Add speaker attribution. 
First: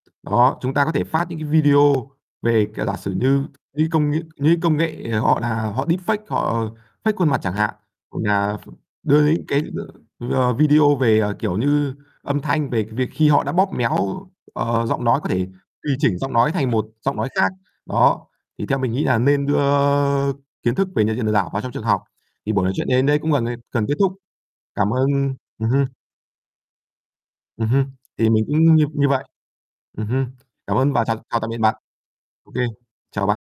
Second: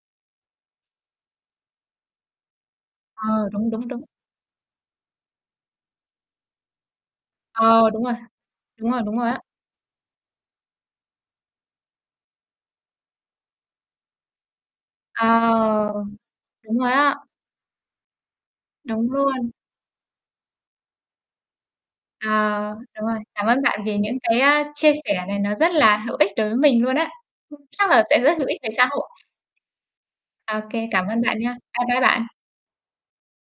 Speaker 1: Đó, chúng ta có thể phát những cái video về, kiểu, giả sử như
Speaker 2: Ờ, đúng, đúng,
Speaker 1: những
Speaker 2: đúng.
Speaker 1: công nghệ những công nghệ, họ là họ deepfake, họ fake khuôn mặt chẳng hạn,
Speaker 2: Ờ, đúng rồi.
Speaker 1: [unintelligible] ph
Speaker 2: Đúng rồi, đúng
Speaker 1: đưa
Speaker 2: rồi á.
Speaker 1: những cái [unintelligible] ờ, video về, ờ, kiểu như, âm thanh, về cái việc khi họ đã bóp méo, ờ, giọng nói có thể
Speaker 2: À.
Speaker 1: tùy chỉnh giọng nói thành
Speaker 2: Đúng
Speaker 1: một
Speaker 2: rồi á.
Speaker 1: giọng nói khác. Đó, thì theo mình nghĩ
Speaker 2: Đúng
Speaker 1: là nên
Speaker 2: luôn.
Speaker 1: đưa kiến thức về nhận diện lừa đảo vào trong trường học. Thì
Speaker 2: À,
Speaker 1: buổi nói chuyện đây đến
Speaker 2: đúng
Speaker 1: đây
Speaker 2: rồi.
Speaker 1: cũng gần
Speaker 2: Cảm ơn
Speaker 1: [unintelligible]
Speaker 2: bạn
Speaker 1: gần kết
Speaker 2: vì
Speaker 1: thúc.
Speaker 2: những cái, a,
Speaker 1: Cảm
Speaker 2: chia sẻ
Speaker 1: ơn
Speaker 2: này nó
Speaker 1: ừm
Speaker 2: rất
Speaker 1: hưm.
Speaker 2: là hữu ích đối với mình luôn á.
Speaker 1: Ừm hưm.
Speaker 2: Chắc là sẽ
Speaker 1: Thì
Speaker 2: rất
Speaker 1: mình
Speaker 2: hữu ích về
Speaker 1: cũng như
Speaker 2: xã
Speaker 1: như
Speaker 2: hội.
Speaker 1: vậy. Ừm hưm.
Speaker 2: Ô
Speaker 1: Cảm
Speaker 2: kê,
Speaker 1: ơn và
Speaker 2: cảm
Speaker 1: chào
Speaker 2: ơn bạn
Speaker 1: chào tạm
Speaker 2: nha.
Speaker 1: biệt bạn.
Speaker 2: Bye bye bạn.
Speaker 1: Ô kê. Chào bạn.